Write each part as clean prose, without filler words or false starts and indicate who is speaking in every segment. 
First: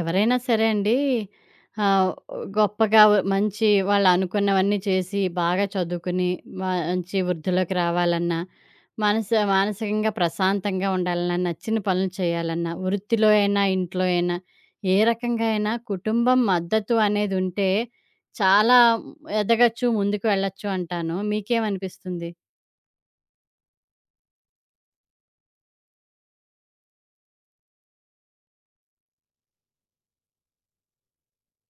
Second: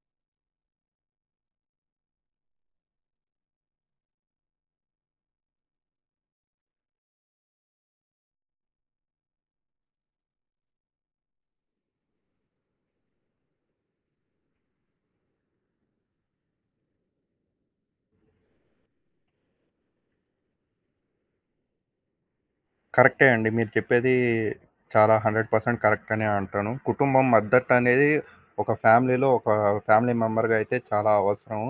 Speaker 1: ఎవరైనా సరే అండి. ఆహ్, గొప్పగా మంచి వాళ్ళు అనుకున్నవన్నీ చేసి, బాగా చదువుకుని, మంచి వృద్ధిలోకి రావాలన్నా, మనస మానసికంగా ప్రశాంతంగా ఉండాలన్నా, నచ్చిన పనులు చేయాలన్నా, వృత్తిలో అయినా, ఇంట్లో అయినా, ఏ రకంగా అయినా కుటుంబం మద్దతు అనేది ఉంటే చాలా ఎదగచ్చు, ముందుకు వెళ్ళొచ్చు అంటాను. మీకేమనిపిస్తుంది?
Speaker 2: కరెక్టే అండి. మీరు చెప్పేది చాలా 100% కరెక్ట్ అనే అంటాను. కుటుంబం మద్దతు అనేది ఒక ఫ్యామిలీలో ఫ్యామిలీ మెంబర్‌గా అయితే చాలా అవసరం.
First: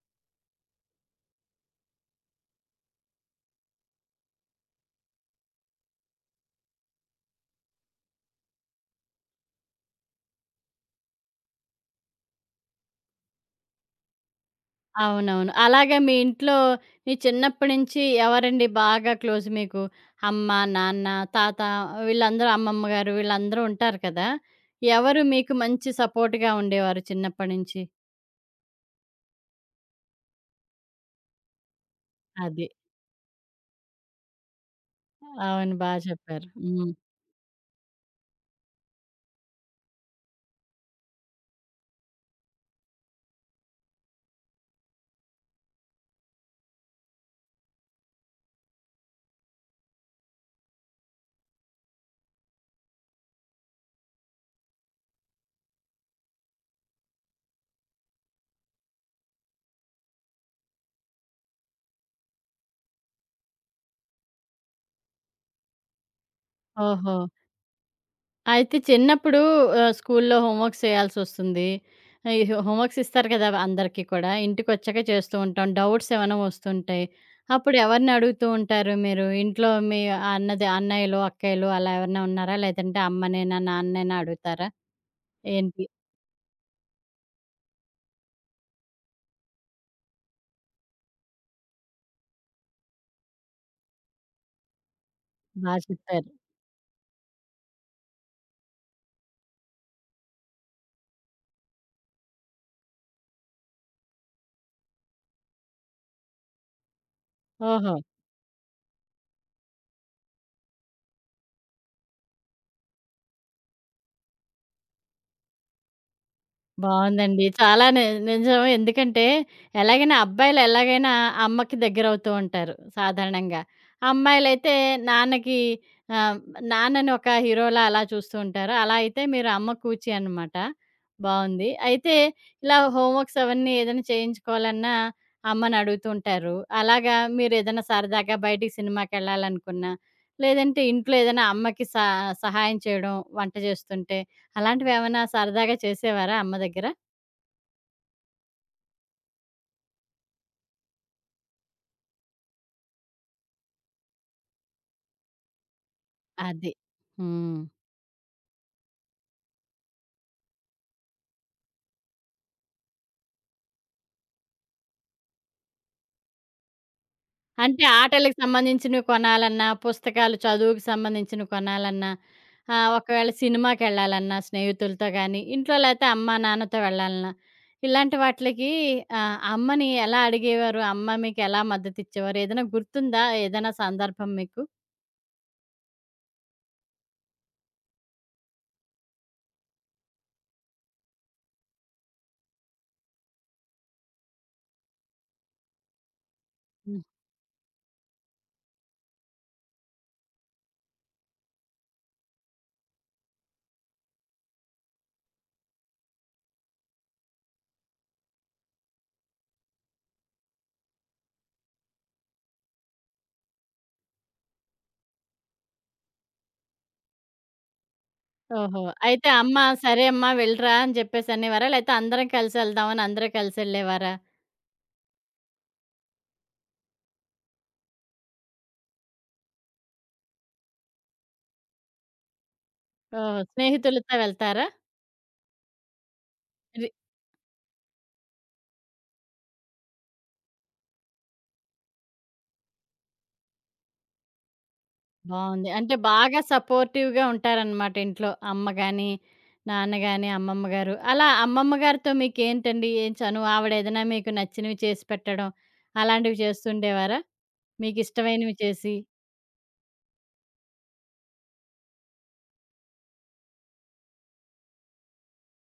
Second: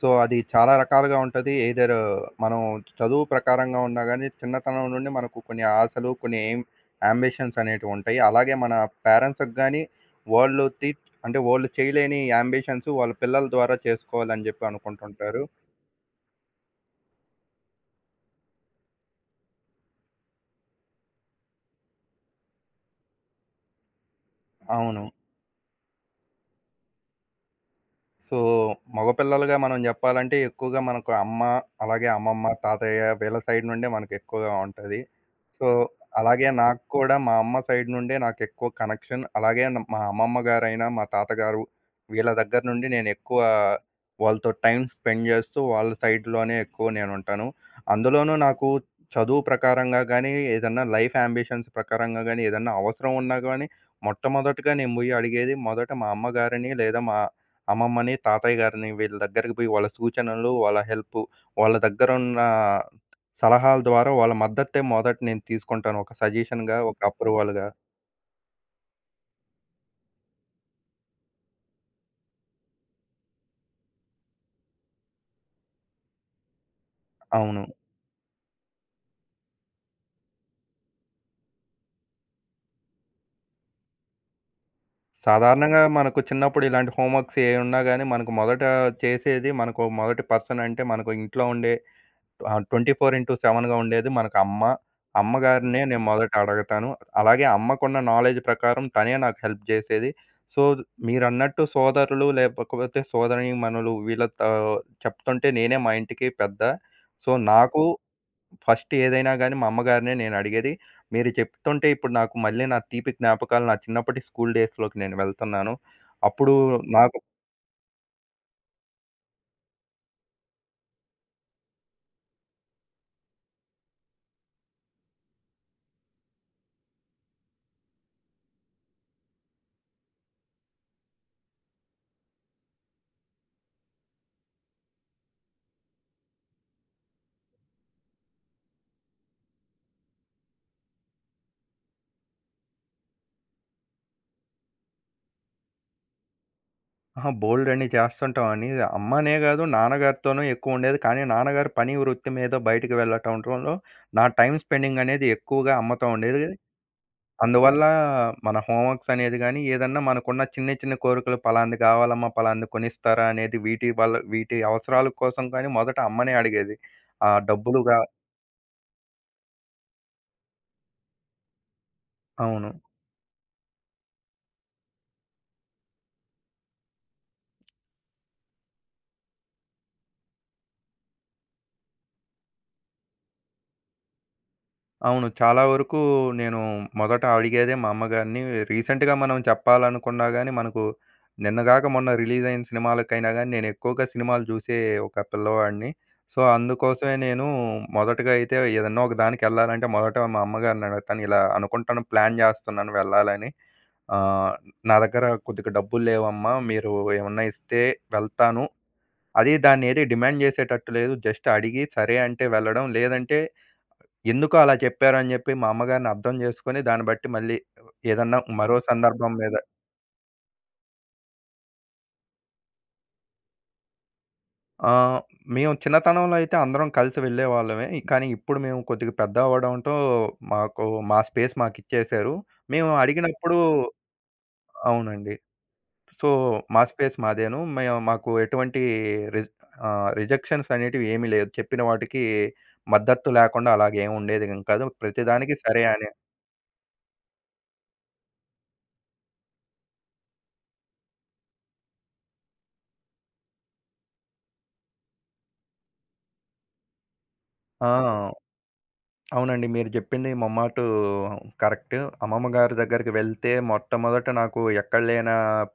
Speaker 2: సో, అది చాలా రకాలుగా ఉంటది. ఎయిదర్ మనం చదువు ప్రకారంగా ఉన్నా గానీ, చిన్నతనం నుండి మనకు కొన్ని ఆశలు, కొన్ని ఎయిమ్ యాంబిషన్స్ అనేటివుంటాయి. అలాగే మన పేరెంట్స్‌కి గానీ, వాళ్ళు తి అంటే వాళ్ళు చేయలేని యాంబిషన్స్ వాళ్ళ పిల్లల ద్వారా చేసుకోవాలని జెప్పి అనుకుంటుంటారు.
Speaker 1: అవునవును. అలాగా మీ ఇంట్లో మీ చిన్నప్పటి నుంచి ఎవరండి బాగా క్లోజ్ మీకు? అమ్మ, నాన్న, తాత వీళ్ళందరూ అమ్మమ్మ గారు వీళ్ళందరూ ఉంటారు కదా!
Speaker 2: అవును.
Speaker 1: ఎవరు మీకు మంచి సపోర్ట్‌గా ఉండేవారు చిన్నప్పటి నుంచి?
Speaker 2: సో, మగపిల్లలుగా మనం జెప్పాలంటే ఎక్కువగా మనకు అమ్మ, అలాగే అమ్మమ్మ,
Speaker 1: అది.
Speaker 2: తాతయ్య వీళ్ళ సైడ్ నుండే మనకెక్కువగా ఉంటది. సో,
Speaker 1: అవును. బా చెప్పారు.
Speaker 2: అలాగే నాకు
Speaker 1: హ్మ్.
Speaker 2: కూడా మా అమ్మ సైడ్ నుండే నాకెక్కువ కనెక్షన్. అలాగే మా అమ్మమ్మ గారైనా, మా తాతగారు వీళ్ళ దగ్గర నుండి నేనెక్కువ వాళ్ళతో టైమ్ స్పెండ్ జేస్తూ వాళ్ళ సైడ్‌లోనే ఎక్కువ నేనుంటాను. అందులోనూ నాకు చదువు ప్రకారంగా గానీ, ఏదన్నా లైఫ్ యాంబిషన్స్ ప్రకారంగా గానీ, ఏదన్నా అవసరం ఉన్నా గానీ, మొట్టమొదటగా నేను బోయి అడిగేది మొదట మా అమ్మగారిని లేదా మా అమ్మమ్మని, తాతయ్య గారిని వీళ్ళ దగ్గరికి పోయి వాళ్ళ సూచనలు, వాళ్ళ హెల్పు, వాళ్ళ దగ్గరున్న సలహాల ద్వారా వాళ్ళ మద్దతే మొదట నేను తీసుకుంటాను. ఒక సజెషన్‌గా, ఒక
Speaker 1: ఓహో!
Speaker 2: అప్రూవల్‌గా.
Speaker 1: అయితే చిన్నప్పుడు స్కూల్లో హోంవర్క్స్ చేయాల్సొస్తుంది. ఈ హోంవర్క్స్ ఇస్తారు కదా! అందరికీ కూడా. ఇంటికొచ్చాక చేస్తూ ఉంటాం. డౌట్స్ ఏమైనా వస్తుంటాయి.
Speaker 2: అవును.
Speaker 1: అప్పుడు ఎవరిని అడుగుతూ ఉంటారు మీరు? ఇంట్లో మీ అన్నయ్యలు, అక్కయ్యలు అలా ఎవరైనా ఉన్నారా? లేదంటే అమ్మనేనా, నాన్ననేనా అడుగుతారా?
Speaker 2: సాధారణంగా
Speaker 1: ఏంటి?
Speaker 2: మనకు చిన్నప్పుడు ఇలాంటి హోంవర్క్స్ ఏ ఉన్నా గాని మనకు మొదట చేసేది మనకు మొదటి పర్సన్ అంటే మనకు ఇంట్లో ఉండే 24/7గా ఉండేది మనకు అమ్మ.
Speaker 1: బా
Speaker 2: అమ్మగారినే నేను
Speaker 1: చెప్పారు.
Speaker 2: మొదట అడగతాను. అలాగే అమ్మకున్న నాలెడ్జ్ ప్రకారం తనే నాకు హెల్ప్ జేసేది. సో, మీరన్నట్టు సోదరులు లేకపోతే సోదరీమణులు వీళ్ళతో చెప్తుంటే నేనే మా ఇంటికి పెద్ద. సో, నాకు
Speaker 1: ఓహో!
Speaker 2: ఫస్ట్ ఏదైనా గానీ మా అమ్మగారినే నేను అడిగేది. మీరు చెప్తుంటే ఇప్పుడు నాకు మళ్ళీ నా తీపి జ్ఞాపకాలు నా చిన్నప్పటి స్కూల్ డేస్‌లోకి నేను వెళ్తున్నాను. అప్పుడు నాకు
Speaker 1: బావుందండి. చాలా ని నిజం. ఎందుకంటే ఎలాగైనా అబ్బాయిలు ఎలాగైనా అమ్మకి దగ్గరవుతూ ఉంటారు సాధారణంగా. అమ్మాయిలైతే నాన్నకి ఆహ్, నాన్నని ఒక హీరోలా అలా చూస్తూ ఉంటారు. అలా అయితే మీరు అమ్మ కూచి అనమాట. బావుంది. అయితే ఇలా హోంవర్క్స్ అవన్నీ ఏదైనా చేయించుకోవాలన్నా అమ్మని అడుగుతూ ఉంటారు. అలాగా మీరేదైనా సరదాగా బయటికి సినిమాకెళ్ళాలనుకున్నా, లేదంటే ఇంట్లో ఏదైనా అమ్మకి సహాయం చేయడం వంట చేస్తుంటే అలాంటివేమన్నా సరదాగా చేసేవారా అమ్మ దగ్గర?
Speaker 2: బోలెడన్ని చేస్తుంటామని అమ్మనే గాదు, నాన్నగారితోనూ ఎక్కువుండేది. కానీ నాన్నగారు పని వృత్తి మీద బయటికి వెళ్ళటంలో నా టైమ్ స్పెండింగ్ అనేది ఎక్కువగా అమ్మతో ఉండేది.
Speaker 1: అది. హ్మ్.
Speaker 2: అందువల్ల మన హోంవర్క్స్ అనేది గానీ, ఏదన్నా మనకున్న చిన్న చిన్న కోరికలు పలానది గావాలమ్మా, పలానది కొనిస్తారా అనేది వీటి వల్ల వీటి అవసరాల కోసం కానీ మొదట అమ్మనే అడిగేది. ఆ
Speaker 1: అంటే
Speaker 2: డబ్బులుగా
Speaker 1: ఆటలకి సంబంధించినవి కొనాలన్నా, పుస్తకాలు చదువుకి సంబంధించినవి కొనాలన్నా,
Speaker 2: అవును.
Speaker 1: ఒకవేళ సినిమాకెళ్ళాలన్నా స్నేహితులతో గానీ, ఇంట్లో లేతే అమ్మా, నాన్నతో వెళ్ళాలన్నా, ఇలాంటి వాటిలకి అమ్మని ఎలా అడిగేవారు? అమ్మ మీకెలా మద్దతిచ్చేవారు? ఏదైనా గుర్తుందా? ఏదైనా సందర్భం మీకు?
Speaker 2: అవును. చాలా వరకు నేను మొదట అడిగేదే మా అమ్మగారిని. రీసెంట్‌గా మనం చెప్పాలనుకున్నా గాని, మనకు నిన్నగాక మొన్న రిలీజయిన సినిమాలకైనా గాని, నేను ఎక్కువగా సినిమాలు చూసే ఒక పిల్లవాడిని. సో,
Speaker 1: హ్మ్.
Speaker 2: అందుకోసమే నేను మొదటగా అయితే ఏదన్నా ఒక దానికెళ్ళాలంటే మొదట మా అమ్మగారిని అడుగుతాను. ఇలా అనుకుంటాను, ప్లాన్ చేస్తున్నాను వెళ్ళాలని. ఆహ్, నా దగ్గర కొద్దిగా డబ్బులు లేవమ్మా. మీరు ఏమన్నా ఇస్తే వెళ్తాను. అది దాన్నేది డిమాండ్ చేసేటట్టు లేదు. జస్ట్ అడిగి సరే అంటే వెళ్ళడం. లేదంటే ఎందుకో అలా చెప్పారు అని చెప్పి మా అమ్మగారిని అర్థం చేసుకొని, దాన్ని బట్టి మళ్ళీ ఏదన్నా మరో
Speaker 1: ఓహో! అయితే
Speaker 2: సందర్భం మీద
Speaker 1: అమ్మ, "సరే అమ్మా వెళ్ళిరా" అని చెప్పేసి అనేవారా? లేతే అందరం కలిసెళ్దామని అందరూ కలిసెళ్ళేవారా?
Speaker 2: ఆహ్, మేము చిన్నతనంలో అయితే అందరం కలిసి వెళ్ళేవాళ్ళమే. కానీ ఇప్పుడు మేము కొద్దిగా పెద్ద అవ్వడంతో మాకు మా స్పేస్ మాకిచ్చేశారు. మేము
Speaker 1: ఓహో!
Speaker 2: అడిగినప్పుడు
Speaker 1: స్నేహితులతో వెళ్తారా?
Speaker 2: అవునండి. సో, మా
Speaker 1: రి
Speaker 2: స్పేస్ మాదేను. మేము మాకు ఎటువంటి రిజ్ రిజెక్షన్స్ అనేటివి ఏమీ లేదు. చెప్పిన వాటికి మద్దతు లేకుండా అలాగేం ఉండేది ఏం కాదు. ప్రతిదానికి
Speaker 1: బావుంది.
Speaker 2: సరే
Speaker 1: అంటే
Speaker 2: అనే
Speaker 1: బాగా సపోర్టివ్‌గా ఉంటారనమాట ఇంట్లో. అమ్మ గాని, నాన్న గాని, అమ్మమ్మ గారు. అలా అమ్మమ్మ గారితో మీకేంటండి ఏం చనువు? ఆవిడేదైనా మీకు నచ్చినవి చేసి పెట్టడం, అలాంటివి చేస్తుండేవారా?
Speaker 2: ఆ!
Speaker 1: మీకిష్టమైనవి చేసి?
Speaker 2: అవునండి. మీరు జెప్పింది మొమ్మాటు కరెక్ట్. అమ్మమ్మ గారి దగ్గరికి వెళ్తే మొట్టమొదట నాకు ఎక్కడ లేన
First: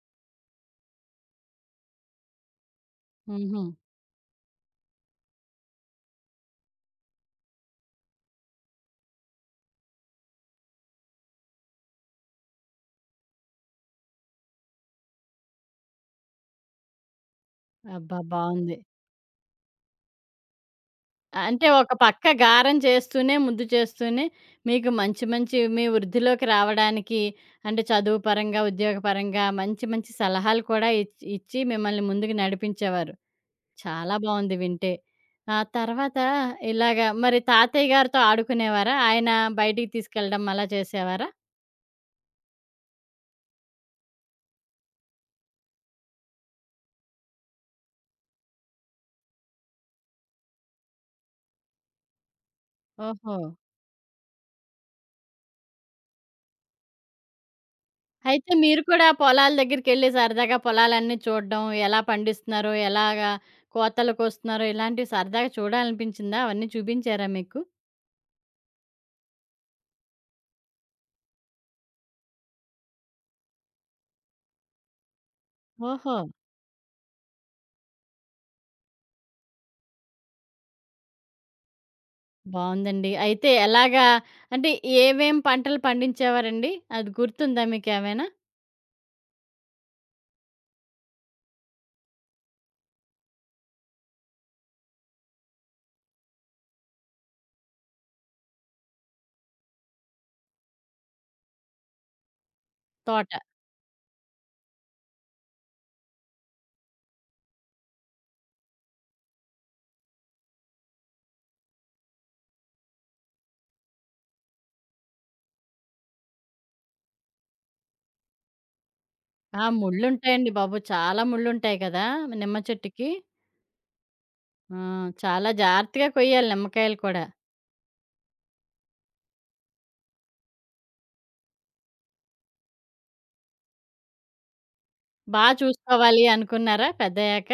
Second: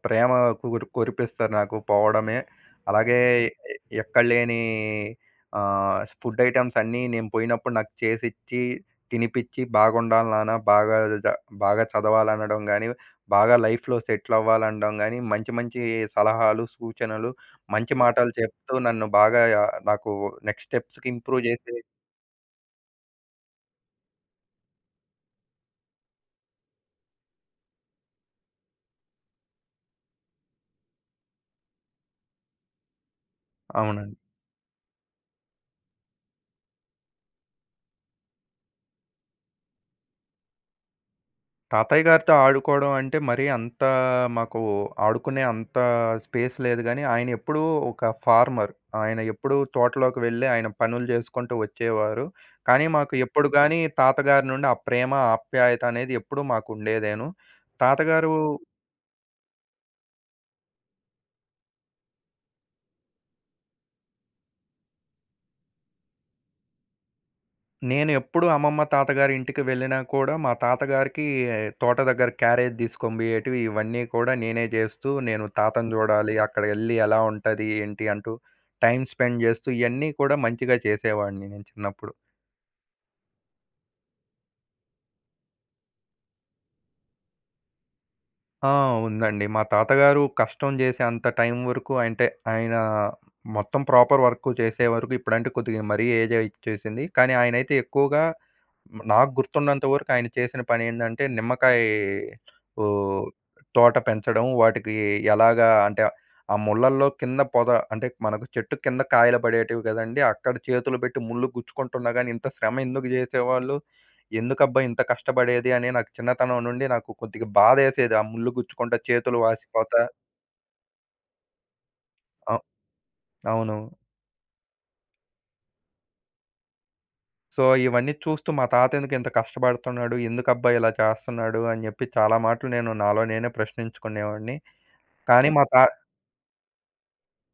Speaker 2: ప్రేమ కురిపిస్తారు నాకు పోవడమే. అలాగే
Speaker 1: హుహు.
Speaker 2: హ్మ్. ఎ ఎక్కడ లేని ఫుడ్ ఐటెమ్స్ అన్నీ నేను పోయినప్పుడు నాకు చేసిచ్చి, తినిపిచ్చి బాగుండాలి నాన్న, జ బాగా చదవాలనడం గాని, బాగా లైఫ్‌లో సెటిల్ అవ్వాలనడం గాని, మంచి మంచి సలహాలు, సూచనలు, మంచి
Speaker 1: అబ్బా!
Speaker 2: మాటలు చెప్తూ
Speaker 1: బావుంది.
Speaker 2: నన్ను బాగా నాకు నెక్స్ట్ స్టెప్స్‌కి ఇంప్రూవ్
Speaker 1: అంటే
Speaker 2: జేసే
Speaker 1: ఒక పక్క గారం చేస్తూనే, ముద్దు చేస్తూనే మీకు మంచి మంచి మీ వృద్ధిలోకి రావడానికి అంటే చదువు పరంగా, ఉద్యోగ పరంగా మంచి మంచి సలహాలు కూడా ఇచ్చి మిమ్మల్ని ముందుకు నడిపించేవారు. చాలా
Speaker 2: అవునండి.
Speaker 1: బావుంది వింటే. ఆ తర్వాత ఇలాగ మరి తాతయ్య గారితో ఆడుకునేవారా? ఆయన బయటికి తీసుకెళ్ళడం అలా చేసేవారా?
Speaker 2: తాతయ్య గారితో ఆడుకోవడం అంటే మరీ అంత మాకు ఆడుకునే అంత స్పేస్ లేదు గానీ, ఆయన ఎప్పుడూ ఒక ఫార్మర్. ఆయన ఎప్పుడూ తోటలోకి వెళ్ళి ఆయన పనులు చేసుకుంటూ వచ్చేవారు. కానీ మాకు
Speaker 1: ఓహో!
Speaker 2: ఎప్పుడు గానీ తాతగారి నుండి ఆ ప్రేమ, ఆప్యాయత అనేది ఎప్పుడూ మాకుండేదేను. తాతగారు
Speaker 1: అయితే మీరు కూడా పొలాల దగ్గరికెళ్ళి సరదాగా పొలాలన్నీ చూడడం, ఎలా పండిస్తున్నారో, ఎలాగా కోతలు కోస్తున్నారో ఇలాంటివి సరదాగా చూడాలనిపించిందా? అవన్నీ చూపించారా మీకు?
Speaker 2: నేను ఎప్పుడు అమ్మమ్మ, తాతగారి ఇంటికి వెళ్ళినా కూడా మా తాతగారికి తోట దగ్గర క్యారేజ్ తీసుకొనిపోయేటివి ఇవన్నీ కూడా నేనే జేస్తూ, నేను తాతని
Speaker 1: ఓహో!
Speaker 2: జూడాలి, అక్కడికెళ్ళి ఎలా ఉంటది, ఏంటి అంటూ టైమ్ స్పెండ్ జేస్తూ ఇయన్నీ కూడా మంచిగా చేసేవాడిని నేను చిన్నప్పుడు.
Speaker 1: బావుందండి. అయితే ఎలాగా అంటే ఏవేం పంటలు పండించేవారండి? అది గుర్తుందా మీకేమైనా?
Speaker 2: ఆ! ఉందండి. మా తాతగారు కష్టం జేసే అంత టైం వరకు అంటే ఆయన మొత్తం ప్రాపర్ వర్క్ చేసే వరకు ఇప్పుడంటే కొద్దిగా మరీ ఏజ్ ఇచ్చేసింది. కానీ ఆయనైతే ఎక్కువగా నాకు గుర్తున్నంత వరకు ఆయన చేసిన పని ఏందంటే నిమ్మకాయ ఓహ్!
Speaker 1: తోట.
Speaker 2: తోట పెంచడం. వాటికి ఎలాగా అంటే ఆ ముళ్ళల్లో కింద పొద అంటే మనకు చెట్టు కింద కాయలు పడేటివి కదండీ! అక్కడ చేతులు పెట్టి ముళ్ళు గుచ్చుకుంటున్నా గాని ఇంత శ్రమ ఎందుకు జేసేవాళ్ళు? ఎందుకబ్బా! ఇంత కష్టపడేది అని నాకు చిన్నతనం నుండి నాకు కొద్దిగా బాధేసేది. ఆ ముళ్ళు గుచ్చుకుంటా చేతులు
Speaker 1: ఆ!
Speaker 2: వాసిపోతా
Speaker 1: ముళ్ళుంటాయండి బాబు! చాలా ముళ్ళుంటాయి కదా! నిమ్మ
Speaker 2: అవ్
Speaker 1: చెట్టుకి.
Speaker 2: అవును.
Speaker 1: ఆ! చాలా జాగ్రత్తగా కొయ్యాలి నిమ్మకాయలు కూడా.
Speaker 2: సో, ఇవన్నీ చూస్తూ మా తాత ఎందుకింత కష్టపడుతున్నాడు? ఎందుకబ్బా! ఇలా చేస్తున్నాడు? అని జెప్పి చాలా మాటలు నేను నాలో నేనే ప్రశ్నించుకునేవాడిని.
Speaker 1: బా
Speaker 2: కానీ మా తా
Speaker 1: చూసుకోవాలి అనుకున్నారా పెద్దయ్యాక?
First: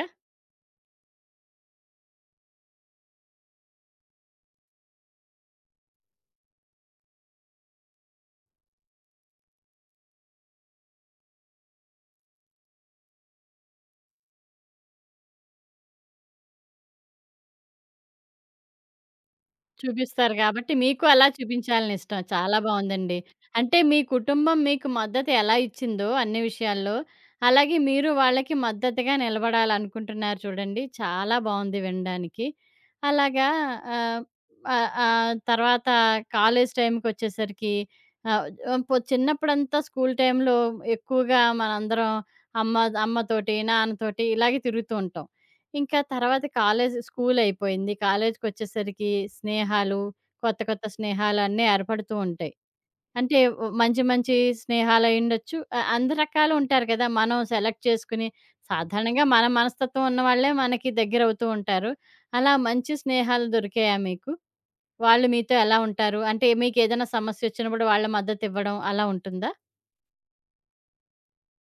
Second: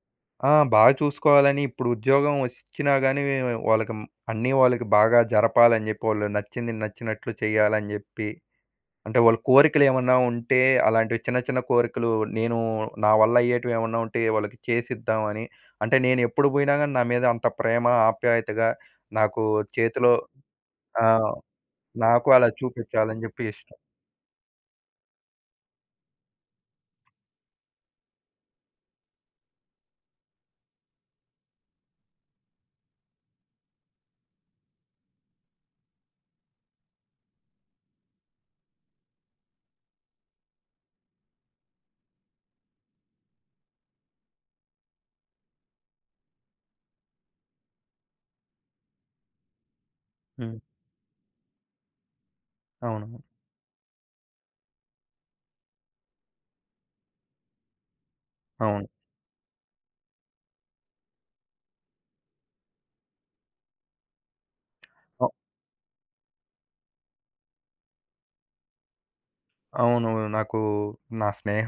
Speaker 2: ఆ! బాగా చూసుకోవాలని ఇప్పుడు ఉద్యోగం వచ్చినా గాని వాళ్ళకి మ్- అన్నీ వాళ్ళకి బాగా జరపాలని జెప్పి, వాళ్ళు నచ్చింది నచ్చినట్లు చేయాలని జెప్పి, అంటే వాళ్ళ కోరికలేమన్నా ఉంటే అలాంటివి చిన్న చిన్న కోరికలు నేను నా వల్ల అయ్యేటివేమన్నా ఉంటే వాళ్ళకి చేసిద్దామని. అంటే నేనెప్పుడు బోయినా గాని నా మీద అంత ప్రేమ, ఆప్యాయతగా నాకు చేతిలో
Speaker 1: చూపిస్తారు గాబట్టి, మీకు
Speaker 2: ఆ!
Speaker 1: అలా చూపించాలనిష్టం.
Speaker 2: నాకు అలా
Speaker 1: చాలా బావుందండి.
Speaker 2: చూపిచ్చాలని జెప్పి
Speaker 1: అంటే,
Speaker 2: ఇష్టం.
Speaker 1: మీ కుటుంబం మీకు మద్దతు ఎలా ఇచ్చిందో అన్ని విషయాల్లో, అలాగే మీరు వాళ్ళకి మద్దతుగా నిలబడాలనుకుంటున్నారు చూడండి. చాలా బావుంది వినడానికి. అలాగా ఆహ్, ఆహ్, ఆహ్, తర్వాత కాలేజ్ టైమ్‌కొచ్చేసరికి ఆహ్, ఆహ్, పొ చిన్నప్పుడంతా స్కూల్ టైమ్‌లో ఎక్కువగా మనందరం అమ్మ అమ్మతోటి, నాన్నతోటి ఇలాగే తిరుగుతూ ఉంటాం. ఇంకా తర్వాత కాలేజ్ స్కూలయిపోయింది. కాలేజ్‌కొచ్చేసరికి స్నేహాలు,
Speaker 2: హ్మ్.
Speaker 1: కొత్త కొత్త స్నేహాలన్నీ ఏర్పడుతూ ఉంటాయి.
Speaker 2: అవును.
Speaker 1: అంటే మంచి మంచి స్నేహాలయుండొచ్చు. అన్ని రకాలుంటారు కదా! మనం సెలెక్ట్ చేసుకుని
Speaker 2: అవును.
Speaker 1: సాధారణంగా మన మనస్తత్వం ఉన్నవాళ్ళే మనకి దగ్గరవుతూ ఉంటారు. అలా మంచి స్నేహాలు దొరికాయా మీకు? వాళ్ళు మీతో ఎలా ఉంటారు? అంటే మీకేదైనా సమస్యొచ్చినప్పుడు వాళ్ళ మద్దతివ్వడం అలా ఉంటుందా?
Speaker 2: అవును. నాకు నా స్నేహ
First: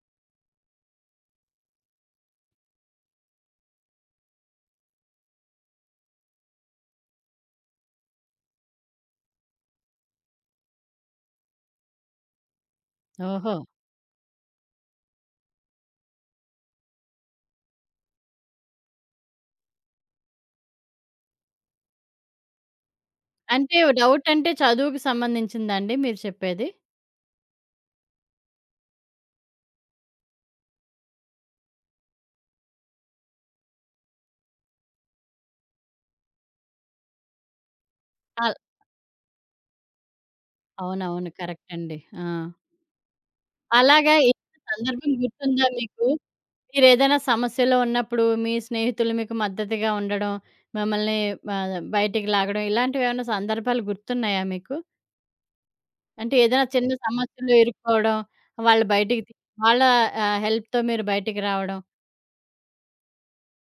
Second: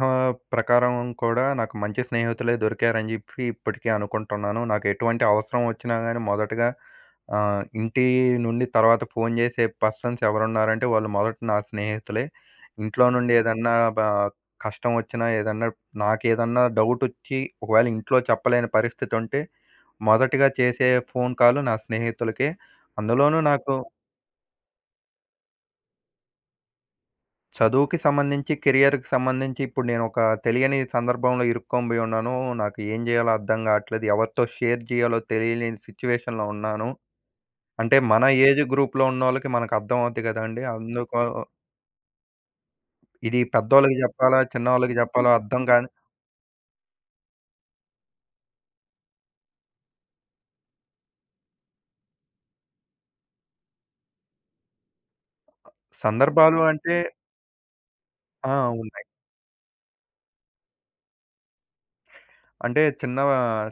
Speaker 2: ప్రకారం కూడా నాకు మంచి స్నేహితులే దొరికారని జెప్పి ఇప్పటికీ అనుకుంటున్నాను. నాకు ఎటువంటి అవసరం వచ్చినా గాని మొదటగా ఇంటి నుండి తర్వాత ఫోను జేసే పర్సన్స్ ఎవరున్నారంటే వాళ్ళు మొదట నా స్నేహితులే. ఇంట్లో నుండి
Speaker 1: ఓహో!
Speaker 2: ఏదన్నా బా కష్టం వచ్చినా ఏదన్నా నాకేదన్నా డౌటొచ్చి ఒకవేళ ఇంట్లో చెప్పలేని పరిస్థితుంటే మొదటగా చేసే ఫోను కాల్ నా స్నేహితులకే. అందులోనూ నాకు
Speaker 1: అంటే డౌటంటే చదువుకి సంబంధించిందా అండి మీరు చెప్పేది?
Speaker 2: చదువుకి సంబంధించి, కెరియర్‌కి సంబంధించి ఇప్పుడు నేనొక తెలియని సందర్భంలో ఇరుక్కోబోయి ఉన్నాను. నాకు ఏం జేయాలో అర్థం గాట్లేదు. ఎవరితో షేర్ జేయాలో తెలియలేని సిట్యుయేషన్‌లో ఉన్నాను. అంటే మన
Speaker 1: అల్
Speaker 2: ఏజ్ గ్రూప్‌లో ఉన్నోళ్ళకి మనకు అర్థమవుద్ది గదండీ! అందుకు
Speaker 1: అవునవును. కరెక్ట్ అండి. ఆ!
Speaker 2: ఇది పెద్దోళ్ళకి
Speaker 1: అలాగా
Speaker 2: జెప్పాలా?
Speaker 1: ఏదైనా
Speaker 2: చిన్నోళ్ళకి
Speaker 1: సందర్భం
Speaker 2: జెప్పాలో అర్థం
Speaker 1: గుర్తుందా
Speaker 2: గాని
Speaker 1: మీకు? మీరేదైనా సమస్యలో ఉన్నప్పుడు మీ స్నేహితులు మీకు మద్దతుగా ఉండడం, మిమ్మల్ని బయటికి లాగడం ఇలాంటివేవన్నా సందర్భాలు గుర్తున్నాయా మీకు? అంటే
Speaker 2: సందర్భాలు
Speaker 1: ఏదైనా చిన్న
Speaker 2: అంటే
Speaker 1: సమస్యలో ఇరుక్కోవడం,
Speaker 2: ఆ!
Speaker 1: వాళ్ళు
Speaker 2: ఉన్నాయి.
Speaker 1: బయటికి తీ వాళ్ళ హెల్ప్‌తో మీరు బయటికి రావడం.
Speaker 2: అంటే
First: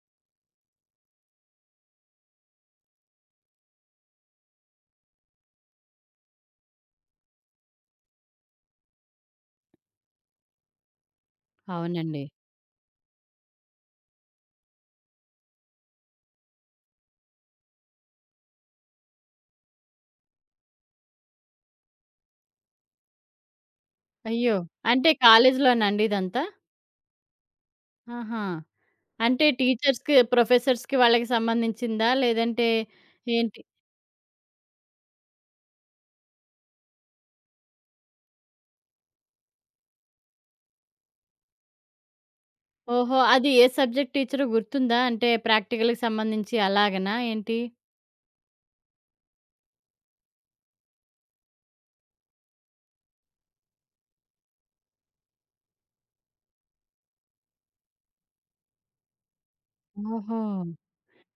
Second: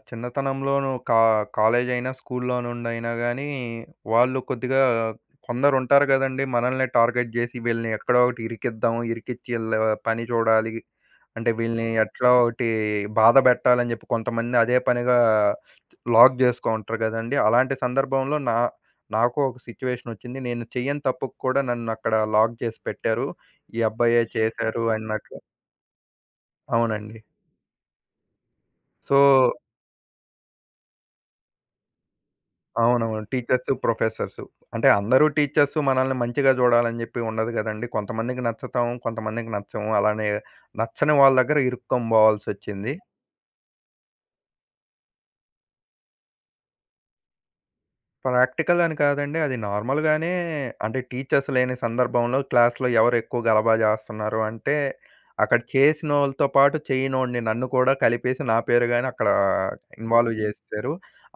Speaker 2: చిన్నతనంలోను కా కాలేజ్ అయినా, స్కూల్‌లో నుండైనా గానీ, వాళ్ళు కొద్దిగా కొందరుంటారు గదండీ! మనల్నే టార్గెట్ జేసి వీళ్ళని ఎక్కడో ఒకటి ఇరికిద్దాం, ఇరికిచ్చి ఈళ్ళ పని చూడాలి. అంటే వీళ్ళని
Speaker 1: అవునండి.
Speaker 2: ఎట్లా ఒకటి బాధ బెట్టాలని జెప్పి కొంతమంది అదే పనిగా లాక్ జేసుకో ఉంటారు గదండీ! అలాంటి సందర్భంలో నాకు ఒక సిట్యుయేషనొచ్చింది. నేను చెయ్యని తప్పుకు కూడా నన్నక్కడ లాక్ జేసి పెట్టారు. ఈ అబ్బాయే
Speaker 1: అయ్యో!
Speaker 2: చేశారు
Speaker 1: అంటే
Speaker 2: అన్నట్లు.
Speaker 1: కాలేజీలోనండి ఇదంతా?
Speaker 2: అవునండి.
Speaker 1: ఆహా!
Speaker 2: సో
Speaker 1: అంటే టీచర్స్‌కి, ప్రొఫెసర్స్‌కి వాళ్ళకి సంబంధించిందా? లేదంటే
Speaker 2: అవునవును.
Speaker 1: ఏంటి?
Speaker 2: Teachers, professors. అంటే అందరూ టీచర్సు మనల్ని మంచిగా జూడాలని జెప్పి ఉండదు గదండీ. కొంతమందికి నచ్చుతాం, కొంతమందికి నచ్చము. అలానే నచ్చని వాళ్ళ దగ్గర ఇరుక్కొని బోవాల్సొచ్చింది.
Speaker 1: ఓహో! అది ఏ సబ్జెక్ట్ టీచరో గుర్తుందా? అంటే ప్రాక్టికల్‌కి సంబంధించి అలాగనా ఏంటి?
Speaker 2: ప్రాక్టికల్ అని కాదండి. అది నార్మల్‌గానే అంటే టీచర్స్ లేని సందర్భంలో క్లాస్‌లో ఎవరు ఎక్కువ గలబా జేస్తున్నారు అంటే, అక్కడ చేసినోళ్ళతో పాటు చేయనోడిని నన్ను కూడా కలిపేసి నా పేరుగాని అక్కడ ఇన్వాల్వ్
Speaker 1: ఓహో!
Speaker 2: జేసేశారు.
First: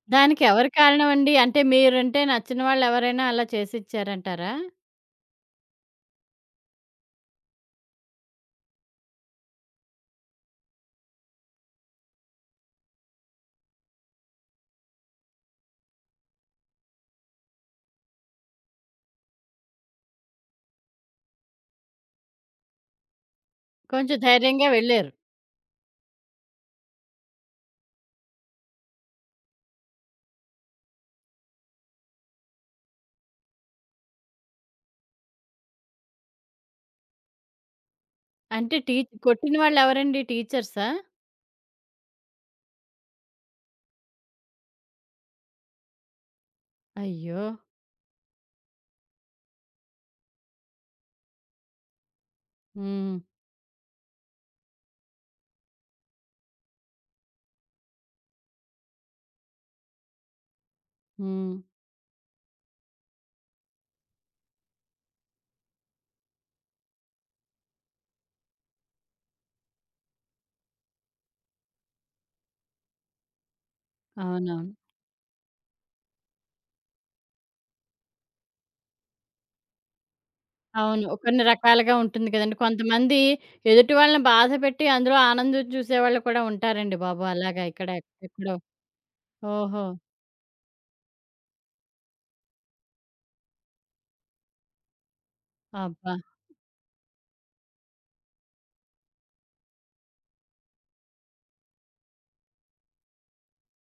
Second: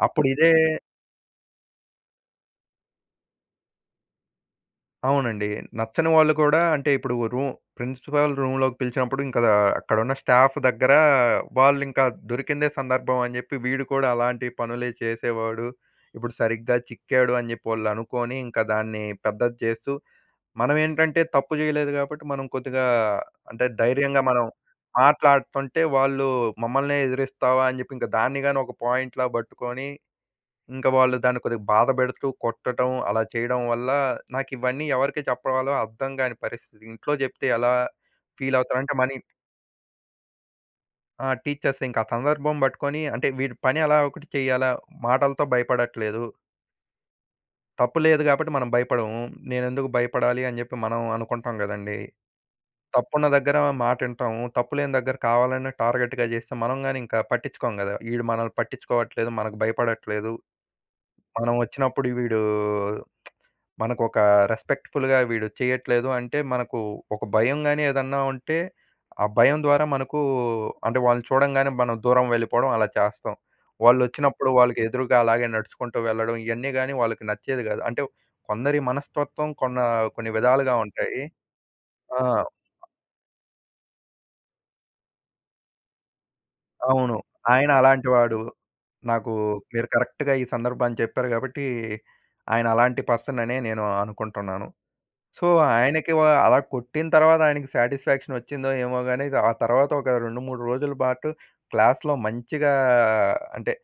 Speaker 2: అప్పుడు
Speaker 1: దానికి
Speaker 2: ఇదే
Speaker 1: ఎవరు కారణమండి? అంటే మీరంటే నచ్చిన వాళ్ళెవరైనా అలా చేసిచ్చారంటారా?
Speaker 2: అవునండి. నచ్చని వాళ్ళు కూడా అంటే ఇప్పుడు రూమ్ ప్రిన్సిపల్ రూమ్‌లోకి పిలిచినప్పుడు ఇంకా అక్కడున్న స్టాఫ్ దగ్గర వాళ్ళింకా దొరికిందే సందర్భం అని జెప్పి వీడు కూడా అలాంటి పనులే చేసేవాడు. ఇప్పుడు సరిగ్గా చిక్కాడు అని జెప్పి వాళ్ళనుకోని ఇంకా దాన్ని పెద్దది చేస్తూ మనమేంటంటే తప్పు జేయలేదు గాబట్టి మనం కొద్దిగా అంటే
Speaker 1: కొంచెం
Speaker 2: ధైర్యంగా మనం
Speaker 1: ధైర్యంగా వెళ్లారు.
Speaker 2: మాట్లాడుతుంటే వాళ్ళు మమ్మల్నే ఎదిరిస్తావా అని జెప్పి ఇంకా దాన్ని గాని ఒక పాయింట్‌లా బట్టుకొని ఇంకా వాళ్ళు దాన్ని కొద్దిగా బాధపెడుతూ, కొట్టటం అలా చేయడం వల్ల నాకివన్నీ ఎవరికి చెప్పాలో అర్థం గాని పరిస్థితి. ఇంట్లో జెప్తే ఎలా
Speaker 1: అంటే
Speaker 2: ఫీలవుతారు?
Speaker 1: టీ
Speaker 2: అంటే మనీ
Speaker 1: కొట్టిన వాళ్ళెవరండి టీచర్సా?
Speaker 2: ఆ! టీచర్స్ ఇంక ఆ సందర్భం బట్టుకొని అంటే వీడి పని ఎలా ఒకటి చేయాలా? మాటలతో భయపడట్లేదు.
Speaker 1: అయ్యో!
Speaker 2: తప్పు లేదు గాబట్టి మనం భయపడము. నేనెందుకు భయపడాలి అని జెప్పి మనం అనుకుంటాం గదండీ!
Speaker 1: హ్మ్.
Speaker 2: తప్పున్న దగ్గర మాటింటాము. తప్పు లేని దగ్గర కావాలని టార్గెట్‌గా జేస్తే మనం గాని ఇంకా పట్టించుకోం గదా! ఈడు మనల్ని పట్టించుకోవట్లేదు, మనకు భయపడట్లేదు. మనం
Speaker 1: హ్మ్.
Speaker 2: ఒచ్చినప్పుడు వీడు మనకొక రెస్పెక్ట్‌ఫుల్‌గా వీడు చేయట్లేదు అంటే, మనకు ఒక భయం గాని ఏదన్నా ఉంటే, ఆ భయం ద్వారా మనకు అంటే వాళ్ళని చూడంగానే మనం దూరం వెళ్ళిపోవడం అలా చేస్తాం. వాళ్ళొచ్చినప్పుడు
Speaker 1: అవునవును.
Speaker 2: వాళ్ళకి ఎదురుగా అలాగే నడుచుకుంటూ వెళ్ళడం ఇయన్నీ గాని వాళ్ళకి నచ్చేది కాదు. అంటే కొందరి మనస్తత్వం కొన్ని విధాలుగా
Speaker 1: అవును.
Speaker 2: ఉంటాయి.
Speaker 1: కొన్ని రకాలుగా
Speaker 2: ఆ!
Speaker 1: ఉంటుంది కదండీ. కొంతమంది ఎదుటి వాళ్ళని బాధపెట్టి అందులో ఆనందం చూసేవాళ్ళు కూడా ఉంటారండి
Speaker 2: అవును.
Speaker 1: బాబు. అలాగా
Speaker 2: ఆయన
Speaker 1: ఇక్కడ
Speaker 2: అలాంటి వాడు.
Speaker 1: ఎక్కడో.
Speaker 2: నాకు
Speaker 1: ఓహో!
Speaker 2: మీరు కరెక్ట్‌గా ఈ సందర్భాన్ని చెప్పారు కాబట్టి, ఆయన అలాంటి పర్సన్ అనే నేను అనుకుంటున్నాను. సో, ఆయనకి
Speaker 1: అబ్బా!
Speaker 2: వ అలా కొట్టిన తర్వాత ఆయనకి సాటిస్ఫాక్షన్ వచ్చిందో ఏమో గాని, ఆ తర్వాత ఒక 2, 3 రోజుల పాటు క్లాస్‌లో మంచిగా అంటే,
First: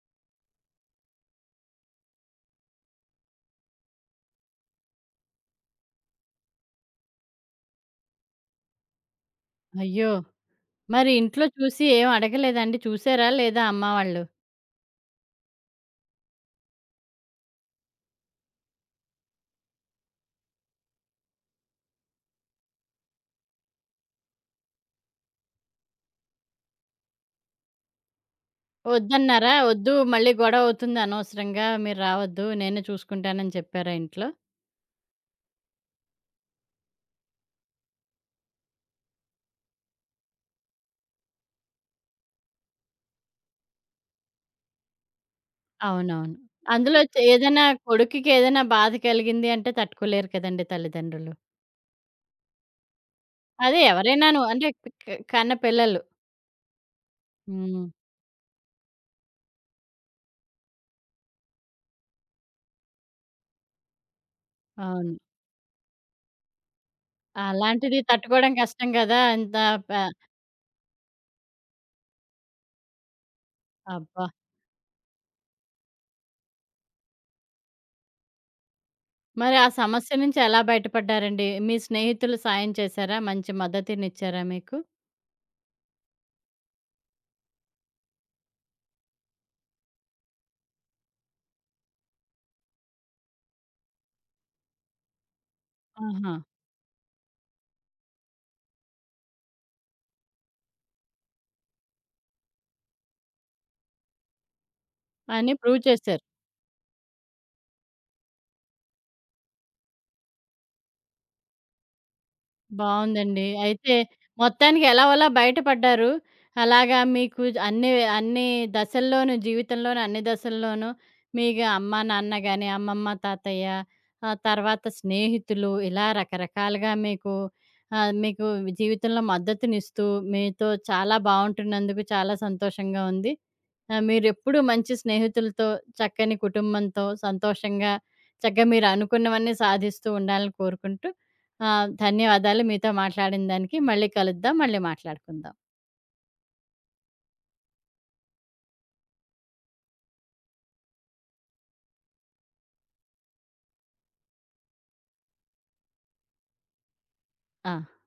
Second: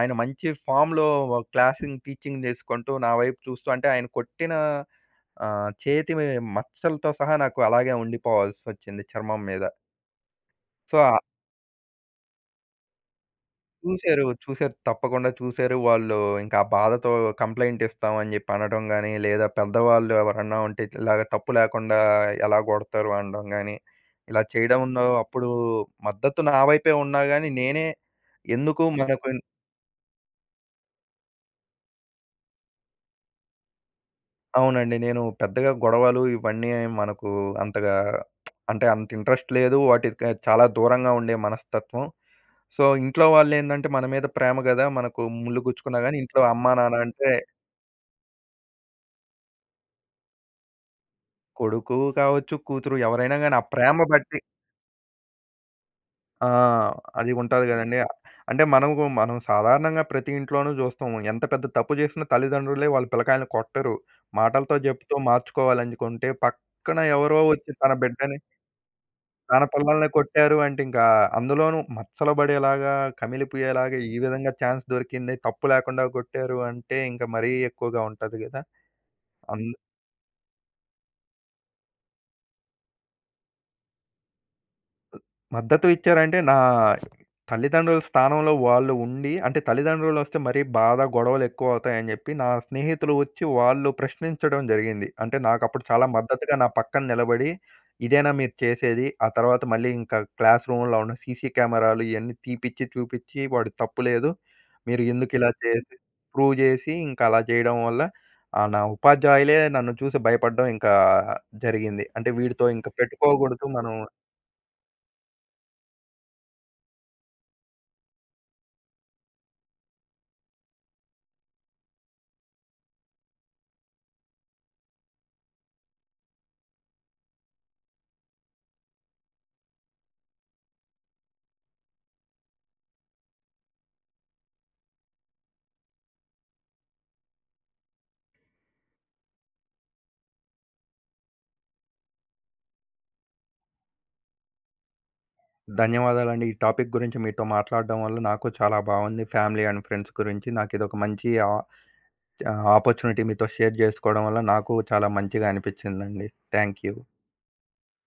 Speaker 2: ఆయన మంచి ఫామ్‌లో క్లాసింగ్, టీచింగ్ చేసుకుంటూ, నా వైపు చూస్తూ అంటే ఆయన కొట్టిన చేతి మచ్చలతో సహా నాకు అలాగే ఉండిపోవాల్సొచ్చింది చర్మం మీద.
Speaker 1: అయ్యో!
Speaker 2: సో
Speaker 1: మరి ఇంట్లో చూసి ఏం అడగలేదండి? చూసారా లేదా అమ్మ వాళ్ళు?
Speaker 2: చూసారు. చూసారు. తప్పకుండా చూసారు. వాళ్ళు ఇంకా ఆ బాధతో కంప్లెయింట్ ఇస్తాం అని జెప్పి అనడం గాని, లేదా పెద్దవాళ్ళు ఎవరన్నా ఉంటే ఇలాగ తప్పు లేకుండా ఎలా గొడతారు అనడం గాని, ఇలా చేయడంలో అప్పుడు మద్దతు నా వైపే ఉన్నా గాని, నేనే ఎందుకు మనకు
Speaker 1: వద్దన్నారా? వద్దు మళ్ళీ గొడవ అవుతుంది అనవసరంగా మీరు రావద్దు నేనే చూసుకుంటానని చెప్పారా ఇంట్లో?
Speaker 2: అవునండి. నేను పెద్దగా గొడవలు ఇవన్నీ మనకు అంతగా అంటే అంత ఇంట్రెస్ట్ లేదు. వాటికి చాలా దూరంగా ఉండే మనస్తత్వం. సో, ఇంట్లో వాళ్ళేందంటే మన మీద ప్రేమ గదా! మనకు ముల్లు గుచ్చుకున్నా గాని
Speaker 1: అవునవును.
Speaker 2: ఇంట్లో అమ్మా, నాన్న
Speaker 1: అందులో చే
Speaker 2: అంటే
Speaker 1: ఏదైనా కొడుకుకి ఏదైనా బాధ కలిగింది అంటే తట్టుకోలేరు కదండీ తల్లిదండ్రులు.
Speaker 2: కొడుకు కావచ్చు, కూతురు ఎవరైనా గాని, ఆ
Speaker 1: అదే
Speaker 2: ప్రేమ బట్టి
Speaker 1: ఎవరైనాను అంటే క క- కన్న పిల్లలు.
Speaker 2: ఆ! అది ఉంటది
Speaker 1: హ్మ్.
Speaker 2: గదండీ. అంటే మనం సాధారణంగా ప్రతి ఇంట్లోనూ జూస్తాము. ఎంత పెద్ద తప్పు జేసినా తల్లిదండ్రులే వాళ్ళ పిల్లకాయల్ని కొట్టరు. మాటలతో
Speaker 1: అవును.
Speaker 2: జెప్తూ మార్చుకోవాలనుకుంటే, పక్కన ఎవరో ఒచ్చి తన
Speaker 1: అలాంటిది
Speaker 2: బిడ్డని,
Speaker 1: తట్టుకోవడం కష్టం కదా! అంత
Speaker 2: తన
Speaker 1: ప
Speaker 2: పిల్లల్ని కొట్టారు అంటే ఇంకా అందులోనూ మచ్చలు బడేలాగా, కమిలిపోయేలాగా ఈ
Speaker 1: అబ్బా!
Speaker 2: విధంగా ఛాన్స్ దొరికింది. తప్పు లేకుండా గొట్టారు అంటే, ఇంక మరీ ఎక్కువగా ఉంటది గదా!
Speaker 1: మరి
Speaker 2: అన్
Speaker 1: ఆ సమస్య నుంచి ఎలా బయటపడ్డారండి? మీ స్నేహితులు సాయం చేశారా? మంచి మద్దతునిచ్చారా మీకు?
Speaker 2: మద్దతు ఇచ్చారంటే, నా తల్లిదండ్రుల స్థానంలో వాళ్ళు ఉండి అంటే తల్లిదండ్రులొస్తే మరీ బాధ, గొడవలెక్కువవుతాయని జెప్పి, నా స్నేహితులు వచ్చి వాళ్ళు ప్రశ్నించడం జరిగింది. అంటే, నాకప్పుడు చాలా
Speaker 1: ఆహా!
Speaker 2: మద్దతుగా నా పక్కన నిలబడి, "ఇదేనా మీరు చేసేది?" ఆ తర్వాత మళ్ళీ ఇంకా క్లాస్ రూమ్‌లో ఉన్న సీసీ కెమెరాలు ఇయన్నీ తీపిచ్చి, చూపిచ్చి, "వాడు తప్పు లేదు. మీరు ఎందుకిలా
Speaker 1: అని ప్రూవ్
Speaker 2: చేసి"
Speaker 1: చేశారు.
Speaker 2: ప్రూవ్ జేసి, ఇంకా అలా జేయడం వల్ల నా ఉపాధ్యాయులే నన్ను చూసి భయపడడం ఇంకా జరిగింది. అంటే, వీడితో ఇంక
Speaker 1: బావుందండి.
Speaker 2: పెట్టుకోగూడదు మనం
Speaker 1: అయితే మొత్తానికి ఎలాగోలా బయటపడ్డారు. అలాగా మీకు అన్ని అన్ని దశల్లోనూ జీవితంలోని అన్ని దశల్లోనూ మీకు అమ్మా, నాన్న గాని, అమ్మమ్మ, తాతయ్య ఆ తర్వాత స్నేహితులు ఇలా రకరకాలుగా మీకు జీవితంలో మద్దతునిస్తూ మీతో చాలా బావుంటున్నందుకు చాలా సంతోషంగా ఉంది. ఆ! మీరెప్పుడు మంచి స్నేహితులతో, చక్కని కుటుంబంతో సంతోషంగా, చక్కగా మీరనుకున్నవన్నీ సాధిస్తూ ఉండాలని కోరుకుంటూ ధన్యవాదాలు మీతో మాట్లాడిన దానికి. మళ్ళీ కలుద్దాం. మళ్ళీ మాట్లాడుకుందాం.
Speaker 2: ధన్యవాదాలండి. ఈ టాపిక్ గురించి మీతో మాట్లాడడం వల్ల నాకు చాలా బాగుంది. ఫ్యామిలీ అండ్ ఫ్రెండ్స్ గురించి నాకిదొక మంచి ఆపర్చునిటీ మీతో షేర్ జేసుకోవడం వల్ల నాకు చాలా మంచిగా అనిపిచ్చిందండి. Thank you.
Speaker 1: ఆ!